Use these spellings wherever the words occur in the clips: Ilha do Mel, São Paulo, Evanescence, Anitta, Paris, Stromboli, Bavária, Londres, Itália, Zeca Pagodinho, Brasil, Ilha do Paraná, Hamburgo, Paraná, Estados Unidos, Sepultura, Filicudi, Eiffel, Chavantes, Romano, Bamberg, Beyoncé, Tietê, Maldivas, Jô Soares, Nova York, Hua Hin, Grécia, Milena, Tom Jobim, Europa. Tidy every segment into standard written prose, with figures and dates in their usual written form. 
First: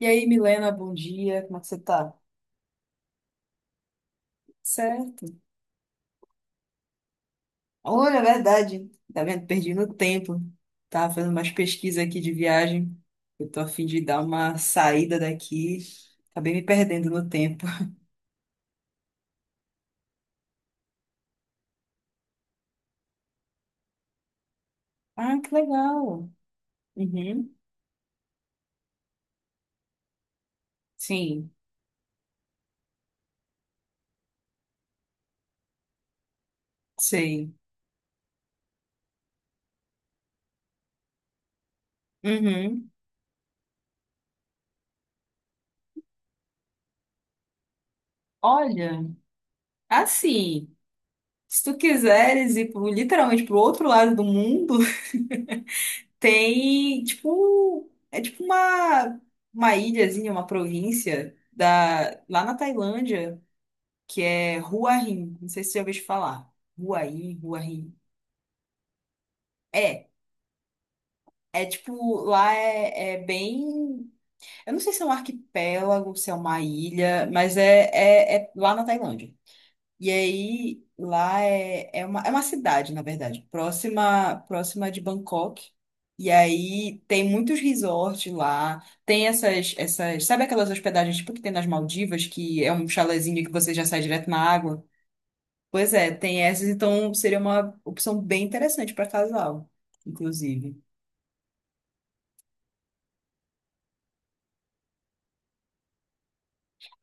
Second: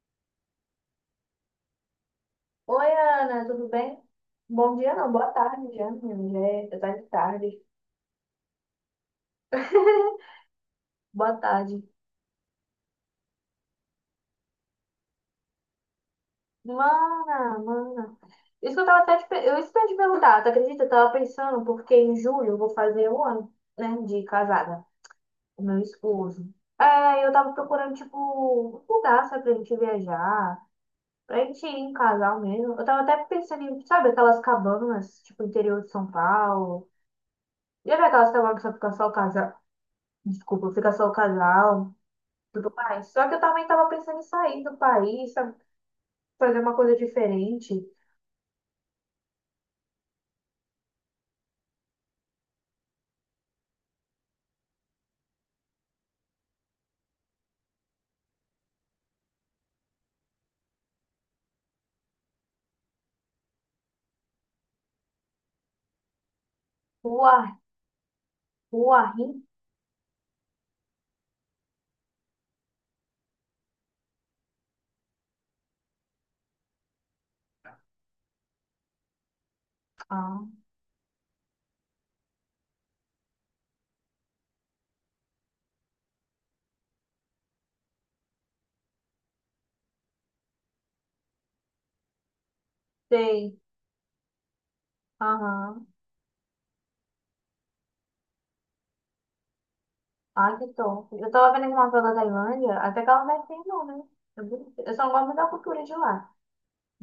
E aí, Milena, bom dia, como é que você tá? Oi, Ana, tudo bem? Bom dia, não, Certo. boa tarde já, menino, já tá de tarde. Olha, é verdade, tá vendo? Perdi no tempo. Tava fazendo Boa umas tarde. pesquisas aqui de viagem. Eu tô a fim de dar uma saída daqui. Acabei me perdendo no Mana, tempo. mana. Isso que eu ia te perguntar, tu acredita? Eu tava pensando, porque em julho eu vou fazer um ano, né, de casada, Ah, que com meu legal. esposo. É, eu Uhum. tava procurando, tipo, um lugar, sabe, pra gente viajar, pra Sim, gente ir em casal mesmo. Eu tava até pensando em, sabe, aquelas cabanas, tipo, interior de São Paulo. sei. Já vi aquelas cabanas que só fica só o casal? Desculpa, fica só o casal. Tudo Uhum. mais. Só que eu também estava pensando em sair do país, sabe? Fazer uma coisa diferente. Olha, assim, se tu quiseres ir literalmente pro outro lado do mundo. Tem, tipo, é tipo uma ilhazinha, uma província lá na Tailândia, que é Hua Hin. Não sei se você já ouviu falar. Hua Rua, Hin, Hua Hin. rua, rim. É, é tipo, lá é bem. Eu não sei se é um arquipélago, se é uma ilha, mas é lá na Tailândia. E Ah, aí, lá é uma, é uma cidade, na verdade, próxima de Bangkok. E aí tem muitos resorts lá, tem essas, sabe aquelas hospedagens tipo que tem nas Maldivas, que é um chalezinho que sei. você já sai direto na água? Aham. Pois é, tem essas, então seria uma opção bem interessante para casal, Ah, que inclusive. top. Eu tava vendo uma novela da Tailândia, até que ela não é feia, não, né? É bonita. Eu só não gosto muito da cultura de lá.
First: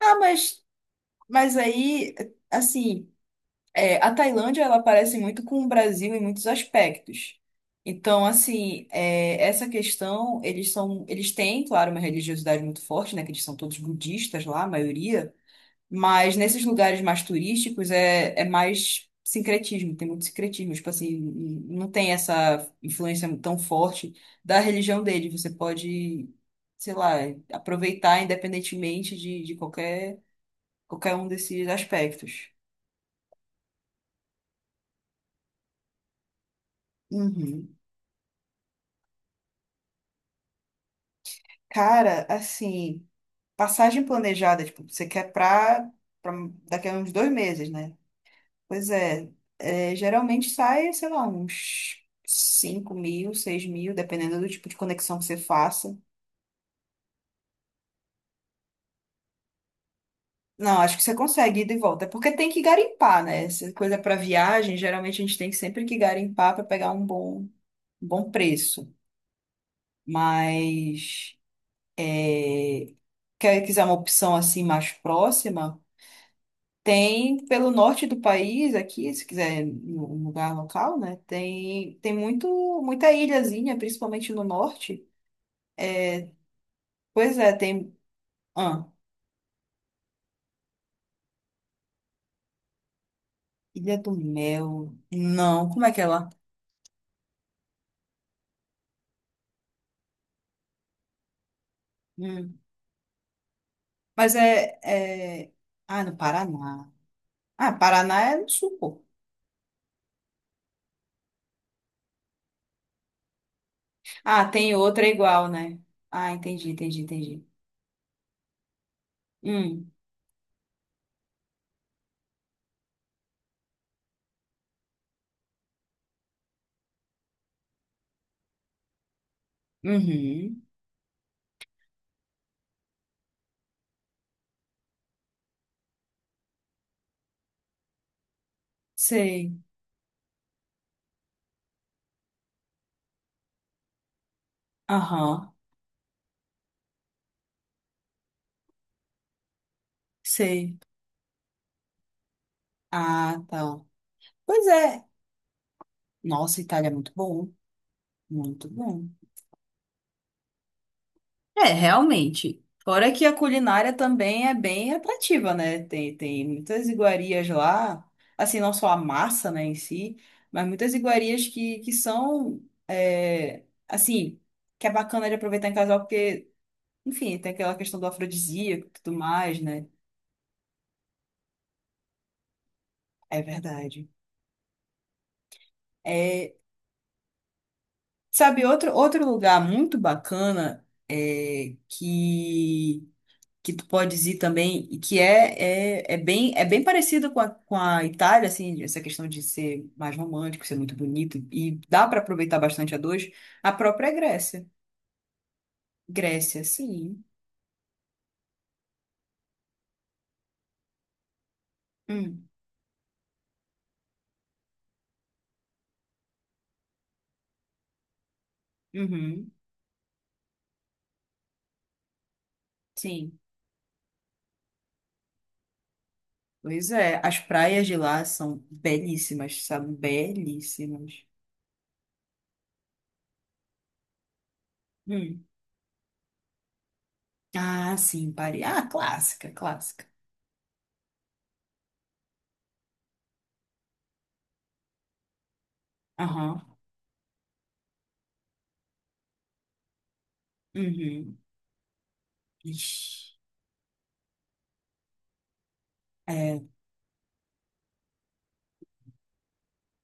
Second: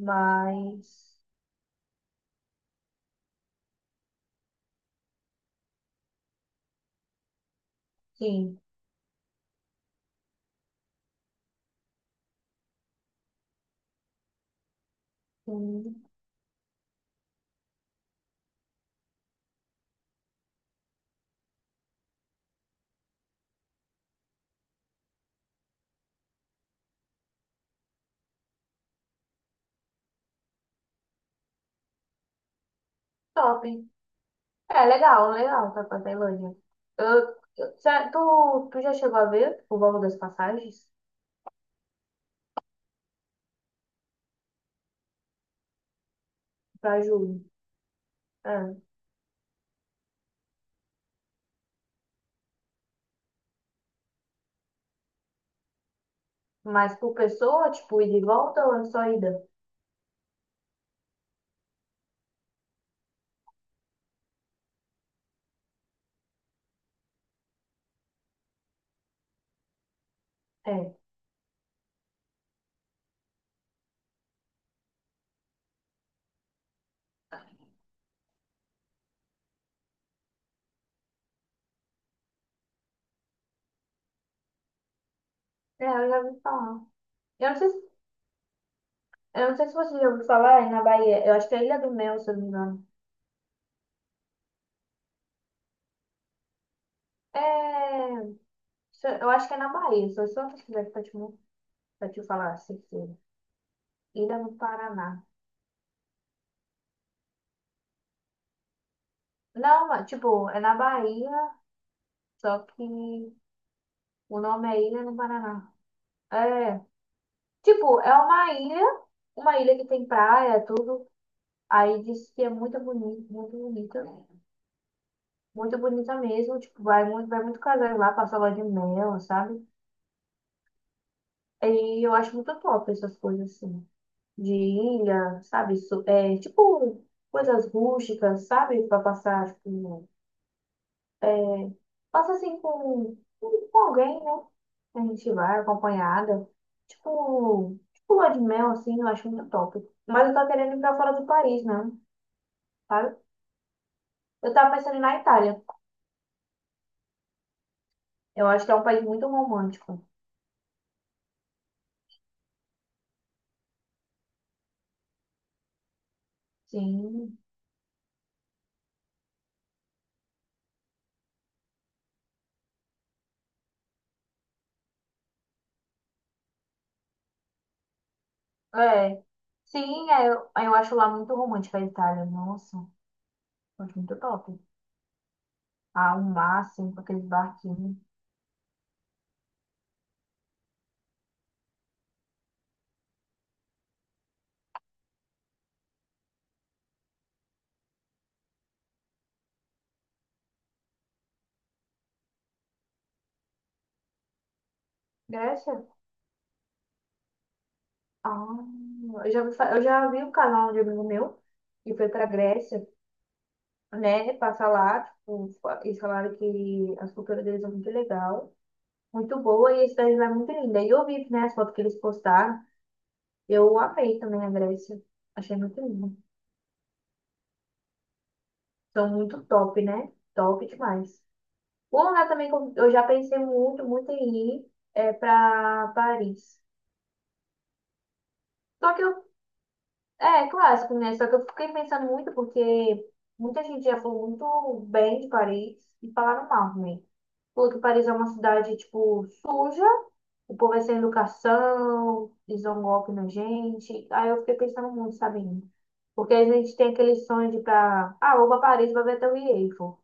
Ah, mas, mas aí, assim. É, a Tailândia, ela parece muito com o Brasil em muitos aspectos. Então, sim. assim, essa questão, eles têm, claro, uma religiosidade muito forte, né? Que eles são todos budistas lá, a maioria. Hum, Mas nesses lugares mais turísticos é mais sincretismo, tem muito sincretismo. Tipo assim, não tem essa influência tão forte da religião dele. Você pode, sei lá, aproveitar independentemente de qualquer um desses aspectos. Top. É, legal, legal, tá pra Tailândia. Eu, Uhum. eu, cê- tu, tu já chegou a ver o valor das passagens? Cara, assim, passagem planejada, tipo, você quer pra, pra daqui a Pra uns dois julho. meses, né? É. Pois é, geralmente sai, sei lá, uns 5 mil, 6 mil, dependendo do tipo de conexão que você faça. Mas por pessoa, tipo, ida e volta ou é só ida? Não, acho que você consegue ir de volta, é porque tem que garimpar, né? Essa coisa para viagem, geralmente a gente tem que sempre que garimpar para pegar um bom preço. É. Mas, quer quiser uma opção assim mais próxima. Tem pelo norte do país aqui, se quiser um lugar local, né? Tem muito muita ilhazinha, principalmente no norte. É, eu já ouvi falar. Pois Eu é, não sei se, tem ah, eu não sei se você já ouviu falar, é na Bahia. Eu acho que é Ilha do Mel, se eu não me engano. Ilha do Mel. Não, como é que é lá? É, eu acho que é na Bahia. Se eu só pesquisar aqui pra te falar, Hum. certeza. Mas Ilha é, do Paraná. é ah, no Paraná. Ah, Paraná é no sul, pô. Não, mas, tipo, é na Bahia, só que o Ah, nome tem é Ilha outra do igual, Paraná. né? Ah, entendi, É, entendi, entendi. tipo, é uma ilha que Hum. tem praia, tudo. Aí diz que é muito bonito, muito bonita. Muito bonita mesmo, tipo, vai muito casais lá, passar lua de mel, sabe? Uhum. E eu acho muito top essas coisas assim, de ilha, sabe? É, tipo, coisas rústicas, sabe? Pra Sei. passar, tipo, passa assim com alguém, né? A gente Aham. vai acompanhada. Tipo lua de mel, assim, eu acho muito top. Mas eu tô querendo Sei. ir pra fora do país, né? Sabe? Ah, tá. Eu Pois tava pensando em ir é. na Itália. Nossa, Itália é muito bom. Eu acho Muito que é um país bom. muito romântico. É, realmente. Fora que a culinária também é bem atrativa, né? Tem muitas Sim, iguarias lá, assim, não só a massa, né, em si, mas muitas iguarias que são, assim, que é bacana de aproveitar em casal, porque, enfim, tem aquela questão do afrodisíaco e tudo é. mais, né? Sim, é, eu acho lá muito romântica a Itália. Nossa, eu É acho verdade. muito top. Ah, o É, mar, assim, com aqueles barquinhos. sabe, outro lugar muito bacana é que tu podes ir também, e que é bem parecida com a Itália, assim, essa questão de ser mais romântico, ser muito bonito, e dá para aproveitar bastante a dois, a própria Grécia. Grécia? Grécia, sim. Ah, eu já vi um canal de amigo meu que foi pra Hum, Grécia, né, passar lá, tipo, eles falaram que as culturas deles são muito legal, muito uhum, boa, e a cidade lá é muito linda. E eu vi, né, as fotos que eles postaram, sim. eu amei também a Grécia, achei muito lindo. Pois é, as praias de lá são São muito belíssimas, top, sabe? né? Top demais. Belíssimas. Um lugar também que eu já pensei muito, muito em ir é Hum. pra Paris. Ah, sim, Paris. Ah, Só que eu clássica, clássica. É, clássico, né? Só que eu fiquei pensando muito porque muita gente já falou muito bem de Paris e falaram Aham. mal também. Falou que Paris é uma cidade, tipo, suja, o povo é sem Uhum. educação, eles dão golpe na Ixi. gente. Aí eu fiquei pensando muito, sabe? Porque a É, gente tem aquele sonho de ir pra. Ah, vou pra Paris, vou ver até o Eiffel,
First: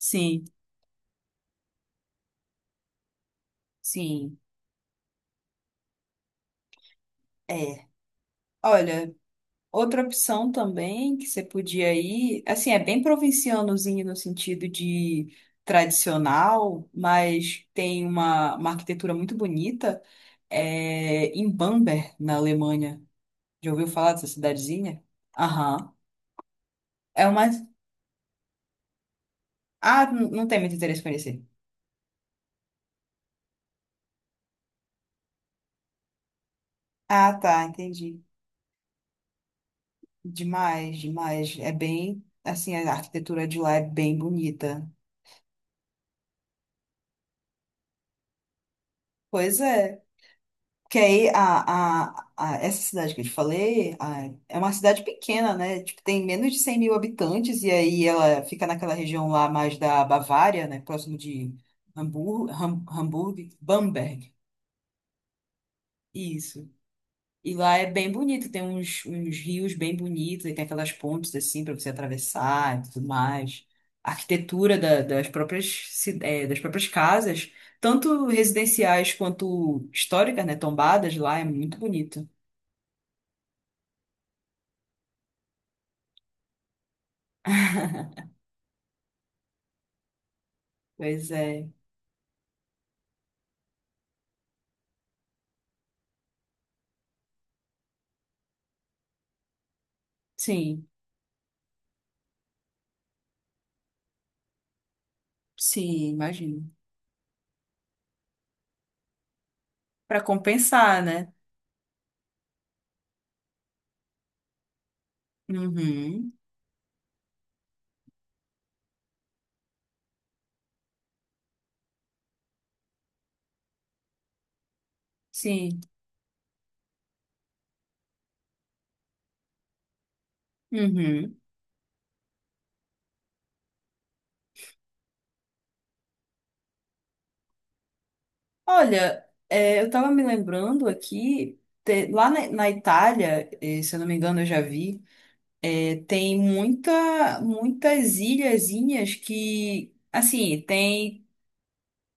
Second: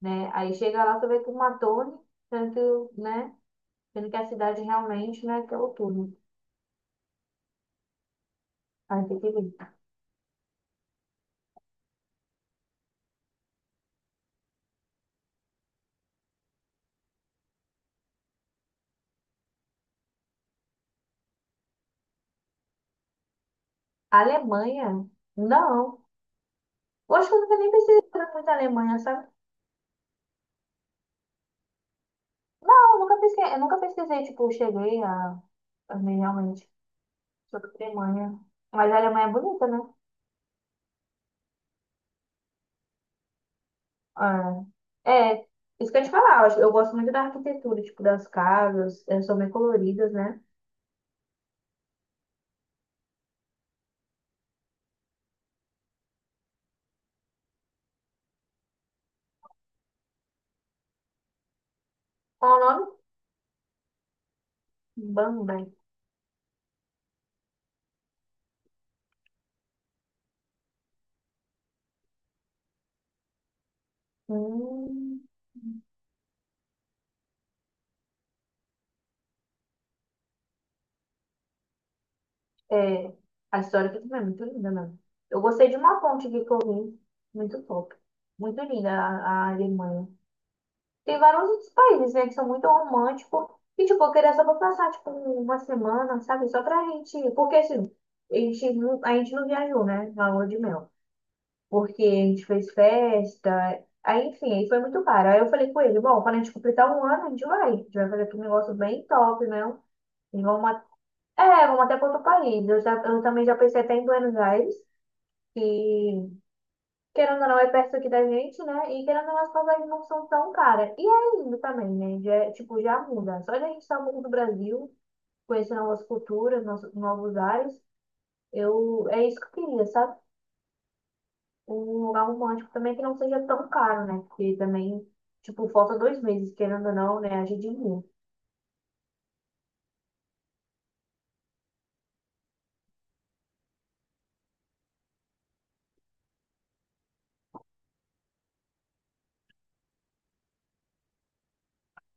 né? Aí chega lá, você vê que uma torre, tanto, né? Sendo que a sim. cidade realmente não é aquela torre. É. Aí Olha. tem que ver. Outra opção também que você podia ir, assim, é bem provincianozinho no sentido de tradicional, mas tem uma arquitetura muito bonita, é em Bamberg, na Alemanha. Já ouviu falar A dessa cidadezinha? Alemanha? Aham. Não. Eu É acho que eu uma. nunca nem pesquisei muito a Alemanha, sabe? Ah, não tem muito interesse em conhecer. Não, eu nunca pesquisei, tipo, eu cheguei a, ver realmente Ah, tá, sobre a entendi. Alemanha. Mas a Alemanha é bonita, né? Demais, demais. É bem, assim, a arquitetura de lá é bem bonita. É isso que eu ia te falar, eu gosto muito da arquitetura, tipo, das casas, elas são bem Pois é. coloridas, né? Porque aí a- essa cidade que eu te falei é uma cidade pequena, né? Tipo, tem menos de 100 mil habitantes, e aí ela fica naquela região lá mais da Bavária, né? Próximo de Qual o nome? Hamburgo, Bamberg. Bamberg. Isso. E lá é bem bonito, tem uns rios bem bonitos, e tem aquelas pontes assim para você atravessar e tudo mais. A arquitetura Hum, das próprias casas, tanto residenciais quanto históricas, né? Tombadas lá, é muito bonito. É, a história aqui também é muito linda, né? Eu gostei de uma ponte aqui que eu vi, muito top. Muito linda a Alemanha. Tem Pois vários é. outros países, né, que são muito românticos. E, tipo, eu queria só pra passar, tipo, uma semana, sabe? Só pra gente. Porque, assim, a gente não viajou, né, na lua de Sim, mel. Porque a gente fez festa. Aí, enfim, aí foi muito caro. Aí eu falei com ele: sim, bom, quando a gente imagino. completar um ano, a gente vai. A gente vai fazer aqui um negócio bem top, né? Para E compensar, né? Vamos até para outro país. Eu também já pensei até em Buenos Aires, que Uhum. querendo ou não, é perto aqui da gente, né? E querendo ou não, as passagens não são tão caras. E é lindo também, né? Já, é, tipo, já muda. Só de a gente estar um do Brasil, conhecer Sim. novas culturas, novos ares, é isso que eu queria, sabe? Uhum. Um lugar romântico também que não seja tão caro, né? Porque também, tipo, falta 2 meses, querendo ou não, né? A gente viu, Olha, eu estava me lembrando aqui, lá na Itália, se eu não me engano, eu já vi, tem muitas ilhazinhas que, assim, tem,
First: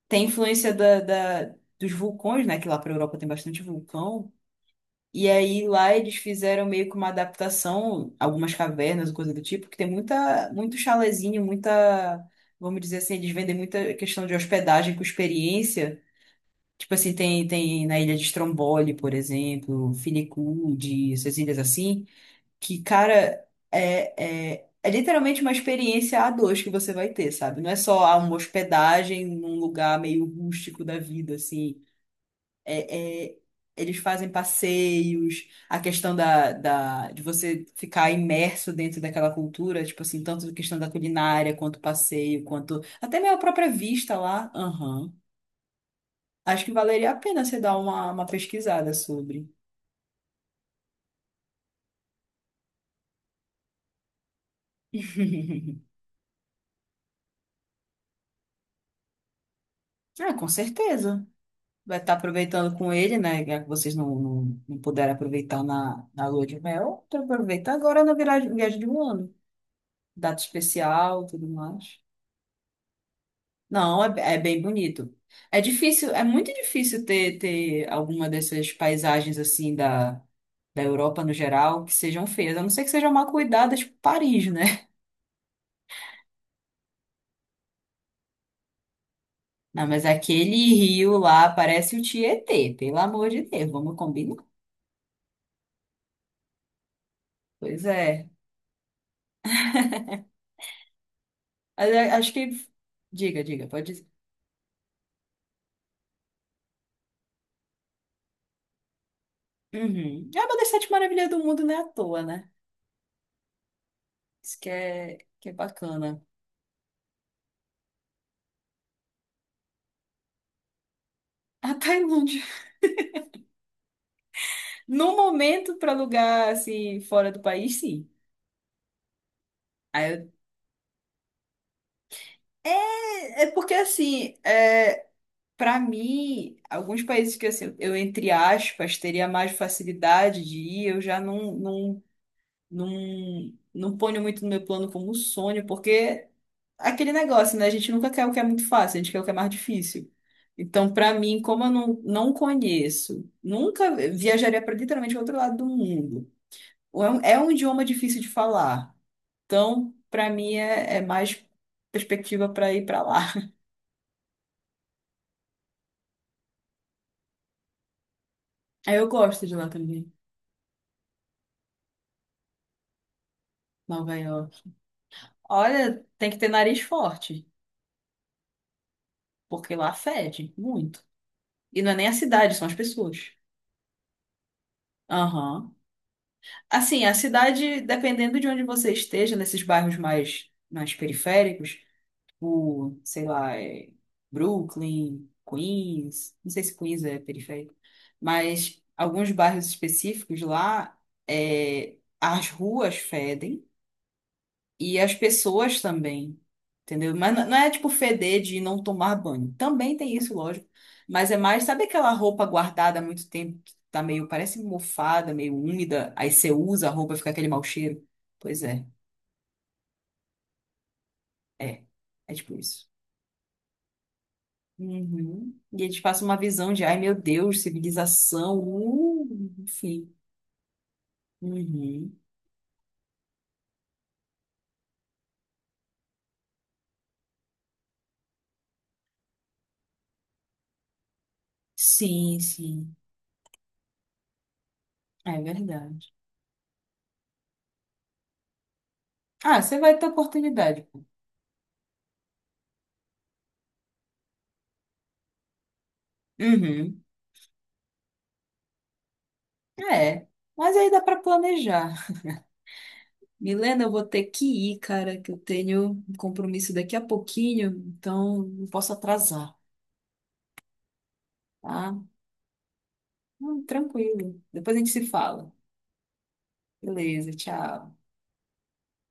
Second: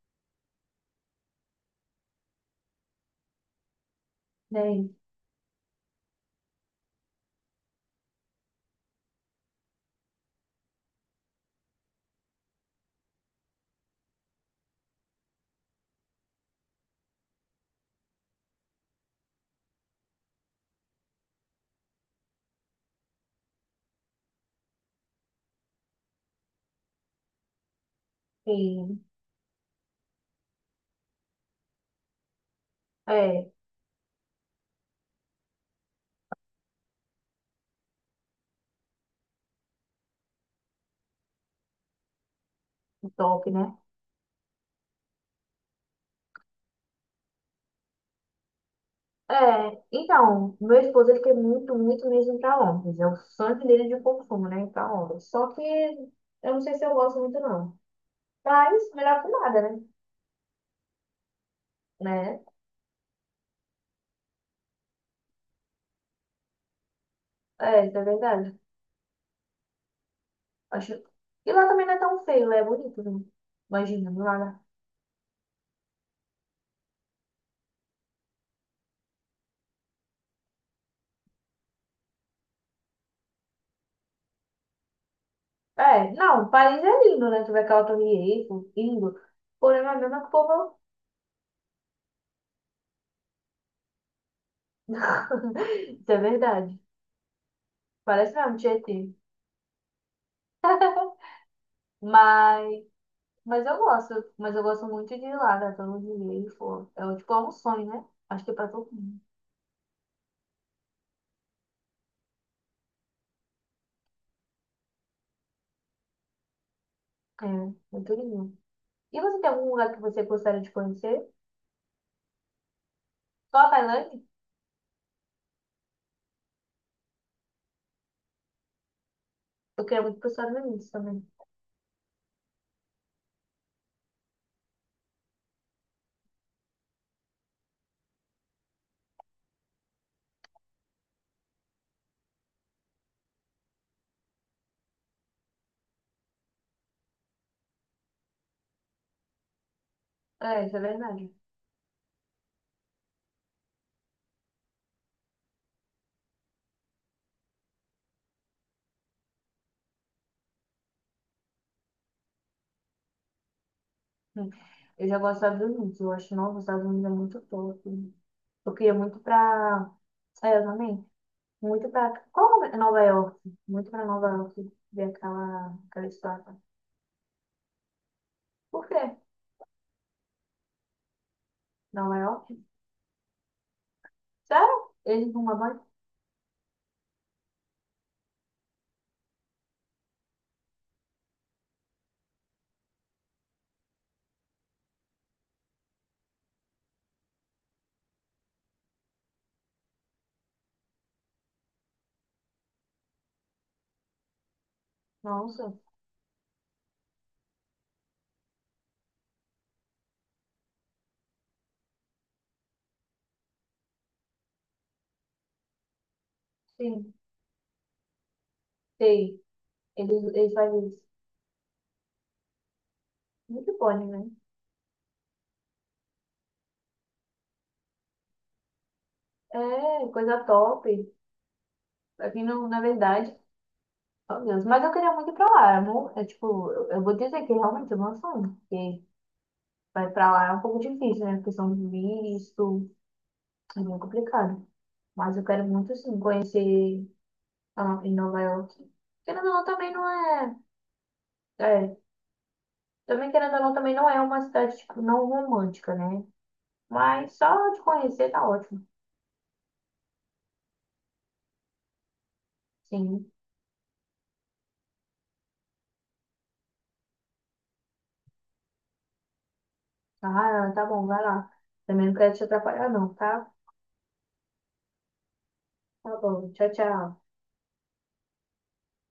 tem influência dos vulcões, né? Que lá para a Europa tem bastante vulcão. né? E aí lá eles fizeram meio que uma adaptação, algumas cavernas, coisa do tipo, que tem muito chalezinho, vamos dizer assim, eles vendem muita questão de hospedagem com experiência. Tipo assim, tem na ilha de Stromboli, por exemplo, Filicudi, essas ilhas assim, que, cara, é literalmente uma experiência a dois que você vai ter, sabe? Não é só uma Enfim, hospedagem num lugar meio rústico da vida, assim é, é, é, eles fazem passeios, a questão de você ficar imerso dentro daquela cultura, tipo assim, tanto a questão da culinária, quanto passeio, quanto o até minha toque, própria né? vista lá. Aham. Acho que valeria a pena você dar uma pesquisada sobre. É, então, meu esposo ele quer muito, muito mesmo ir pra Londres. É o sonho dele de consumo, né? Ir pra Londres. Só que eu não sei se eu gosto muito, não. Mas melhor que nada, né? Ah, com certeza. Vai estar Né? aproveitando com ele, né? Já que vocês não puderam aproveitar na lua de mel, então aproveita É, isso agora é na verdade. viagem de um ano. Data Acho... especial, tudo E lá também não é mais. tão feio, lá é bonito, né? Não, Imagina, é lá. bem bonito. É difícil, é muito difícil ter alguma dessas paisagens assim da Europa no geral que sejam feias, a não ser que sejam mal cuidadas tipo Paris, né? É, não, o país é lindo, né? Tu vê aquela Torre Eiffel, lindo. Porém, Não, não é mas mesmo que o aquele povo. rio lá parece o Tietê, pelo amor de Deus, vamos combinar? Isso é verdade. Pois é. Parece mesmo Tietê. Mas acho que. Mas. Diga, diga, pode dizer. Mas eu gosto muito de ir lá, né? Todo dia e for. É tipo, é um sonho, né? Acho que pra todo mundo. Uhum. É uma das sete maravilhas do mundo, não é à toa, né? Isso que é bacana. É, muito lindo. E você tem algum lugar que você gostaria de conhecer? A Tailândia. Só a Tailândia? No momento, para lugar assim, fora do país, sim. Eu queria muito ir para Aí os Estados Unidos também. é porque assim, para mim, alguns países que assim, eu, entre aspas, teria mais facilidade de ir, eu já não ponho muito no meu plano como sonho, porque aquele negócio, né? A gente nunca quer o que é muito fácil, a gente quer o que é mais difícil. É, isso é Então, para verdade. mim, como eu não conheço, nunca viajaria para literalmente o outro lado do mundo. É um idioma difícil de falar. Então, para mim, é mais perspectiva para ir para lá. Hum. Eu já gosto dos Estados Unidos. Eu acho, nossa, os Estados Unidos é muito top. Eu queria Aí eu muito gosto de lá pra. também, É, eu também. Muito pra. Qual o nome? Nova York. Muito pra Nova Nova York. York. Ver aquela, Olha, aquela tem que ter estátua. nariz forte, Por quê? porque lá fede muito. E não é nem a Nova York? cidade, são as pessoas. Sério? Eles não Aham. mamãe? Assim, a cidade, dependendo de onde você esteja, nesses bairros mais periféricos, sei lá, é Brooklyn, Queens, não sei se Queens é periférico, mas alguns bairros específicos lá, as ruas fedem. E as Nossa. pessoas também, entendeu? Mas não é tipo feder de não tomar banho. Também tem isso, lógico. Mas é mais, sabe aquela roupa guardada há muito tempo, que tá meio, parece mofada, meio úmida, aí você usa a roupa Sim. e fica aquele mau cheiro? Pois é, Sei, ele, ele faz isso. é. É tipo isso. Muito bom, né? Uhum. E eles passam uma visão de, ai meu Deus, civilização, É, enfim. coisa top. Uhum. Aqui, no, na verdade, oh Deus. Mas eu queria muito ir pra lá, amor. É tipo, eu vou dizer que realmente é uma sonho. Porque vai pra lá é um pouco difícil, né? Questão são Sim, visto, sim, é meio complicado. Mas é eu quero muito, verdade. sim, conhecer em Nova York. Querendo ou Ah, não, você também vai ter não é. oportunidade. É, também querendo ou não, também não é uma cidade, tipo, não romântica, né? Uhum. Mas só de conhecer tá ótimo. É, mas aí dá pra planejar. Sim. Milena, eu vou ter que ir, cara, que eu tenho um compromisso daqui a pouquinho, então não posso atrasar, Ah, tá bom, vai lá. tá? Também não quero te atrapalhar, não, tá? Tranquilo. Depois a gente se fala. Tá bom, tchau, tchau. Beleza, tchau.